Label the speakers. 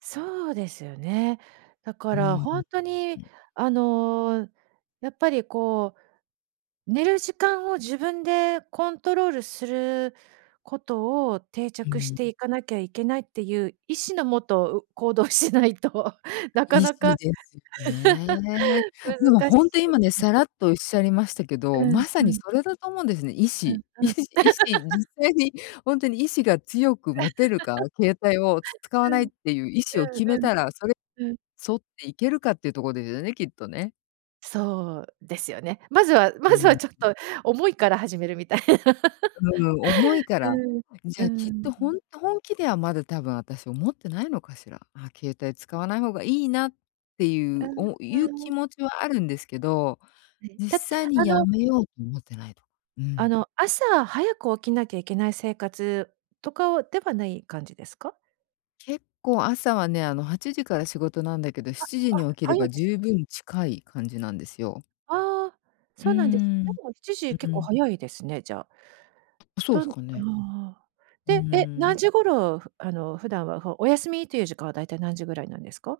Speaker 1: そうですよね。だか
Speaker 2: うー
Speaker 1: ら
Speaker 2: ん、
Speaker 1: 本当に
Speaker 2: ん。
Speaker 1: あの、やっぱりこう寝る時間を自分でコントロールすることを定
Speaker 2: う
Speaker 1: 着し
Speaker 2: ん。
Speaker 1: ていかなきゃいけないっていう意志のもと、う行動しないとなか
Speaker 2: 意
Speaker 1: な
Speaker 2: 志
Speaker 1: か
Speaker 2: ですよね。でも
Speaker 1: 難し
Speaker 2: 本当今ね、
Speaker 1: い。
Speaker 2: さらっとおっしゃりましたけど、
Speaker 1: うん
Speaker 2: まさ
Speaker 1: う
Speaker 2: に
Speaker 1: ん。
Speaker 2: それだと思うんですね、意
Speaker 1: うん
Speaker 2: 志。意
Speaker 1: うん。
Speaker 2: 志、意志。実 際に本当に意志が強く持てるか、携帯を、つ使わ
Speaker 1: う
Speaker 2: な
Speaker 1: ん。
Speaker 2: いっ
Speaker 1: うん
Speaker 2: ていう意志を決め
Speaker 1: うん。
Speaker 2: たら、それ、
Speaker 1: うん。
Speaker 2: 沿っていけるかっていうとこですよね、きっとね。
Speaker 1: そう、ですよね。まずは
Speaker 2: う
Speaker 1: まずは
Speaker 2: ん。
Speaker 1: ちょっと、思いから始めるみたいな。
Speaker 2: うん。思いか
Speaker 1: う
Speaker 2: ら。
Speaker 1: ん、
Speaker 2: じ
Speaker 1: う
Speaker 2: ゃあきっ
Speaker 1: ん。
Speaker 2: と、ほんと本気ではまだ多分私思ってないのかしら。ああ、携帯使わない方がいいな、ってい
Speaker 1: う
Speaker 2: う、おい
Speaker 1: ー
Speaker 2: う気
Speaker 1: ん。
Speaker 2: 持ちはあるんですけど。
Speaker 1: はい、
Speaker 2: 実
Speaker 1: た
Speaker 2: 際に
Speaker 1: あ
Speaker 2: 辞
Speaker 1: の
Speaker 2: めようと思ってないと。う
Speaker 1: あ
Speaker 2: ん。
Speaker 1: の、朝早く起きなきゃいけない生活とかはではない感じですか？
Speaker 2: 結構朝はね、あの8時から仕事なんだけど
Speaker 1: あ、
Speaker 2: 7時
Speaker 1: あ、
Speaker 2: に起きれ
Speaker 1: 早い
Speaker 2: ば
Speaker 1: ですね。
Speaker 2: 充分近い感じなんですよ。
Speaker 1: ああ、
Speaker 2: う
Speaker 1: そ
Speaker 2: ー
Speaker 1: うなんです。
Speaker 2: ん。
Speaker 1: でもしち
Speaker 2: う
Speaker 1: じ結構
Speaker 2: ん。
Speaker 1: 早いですね、じゃあ。
Speaker 2: そう
Speaker 1: と
Speaker 2: で
Speaker 1: あ
Speaker 2: すかね。
Speaker 1: あ。
Speaker 2: うー
Speaker 1: で、え、何
Speaker 2: ん。
Speaker 1: 時頃、ふあの普段は、ふお休みという時間はだいたい何時ぐらいなんですか？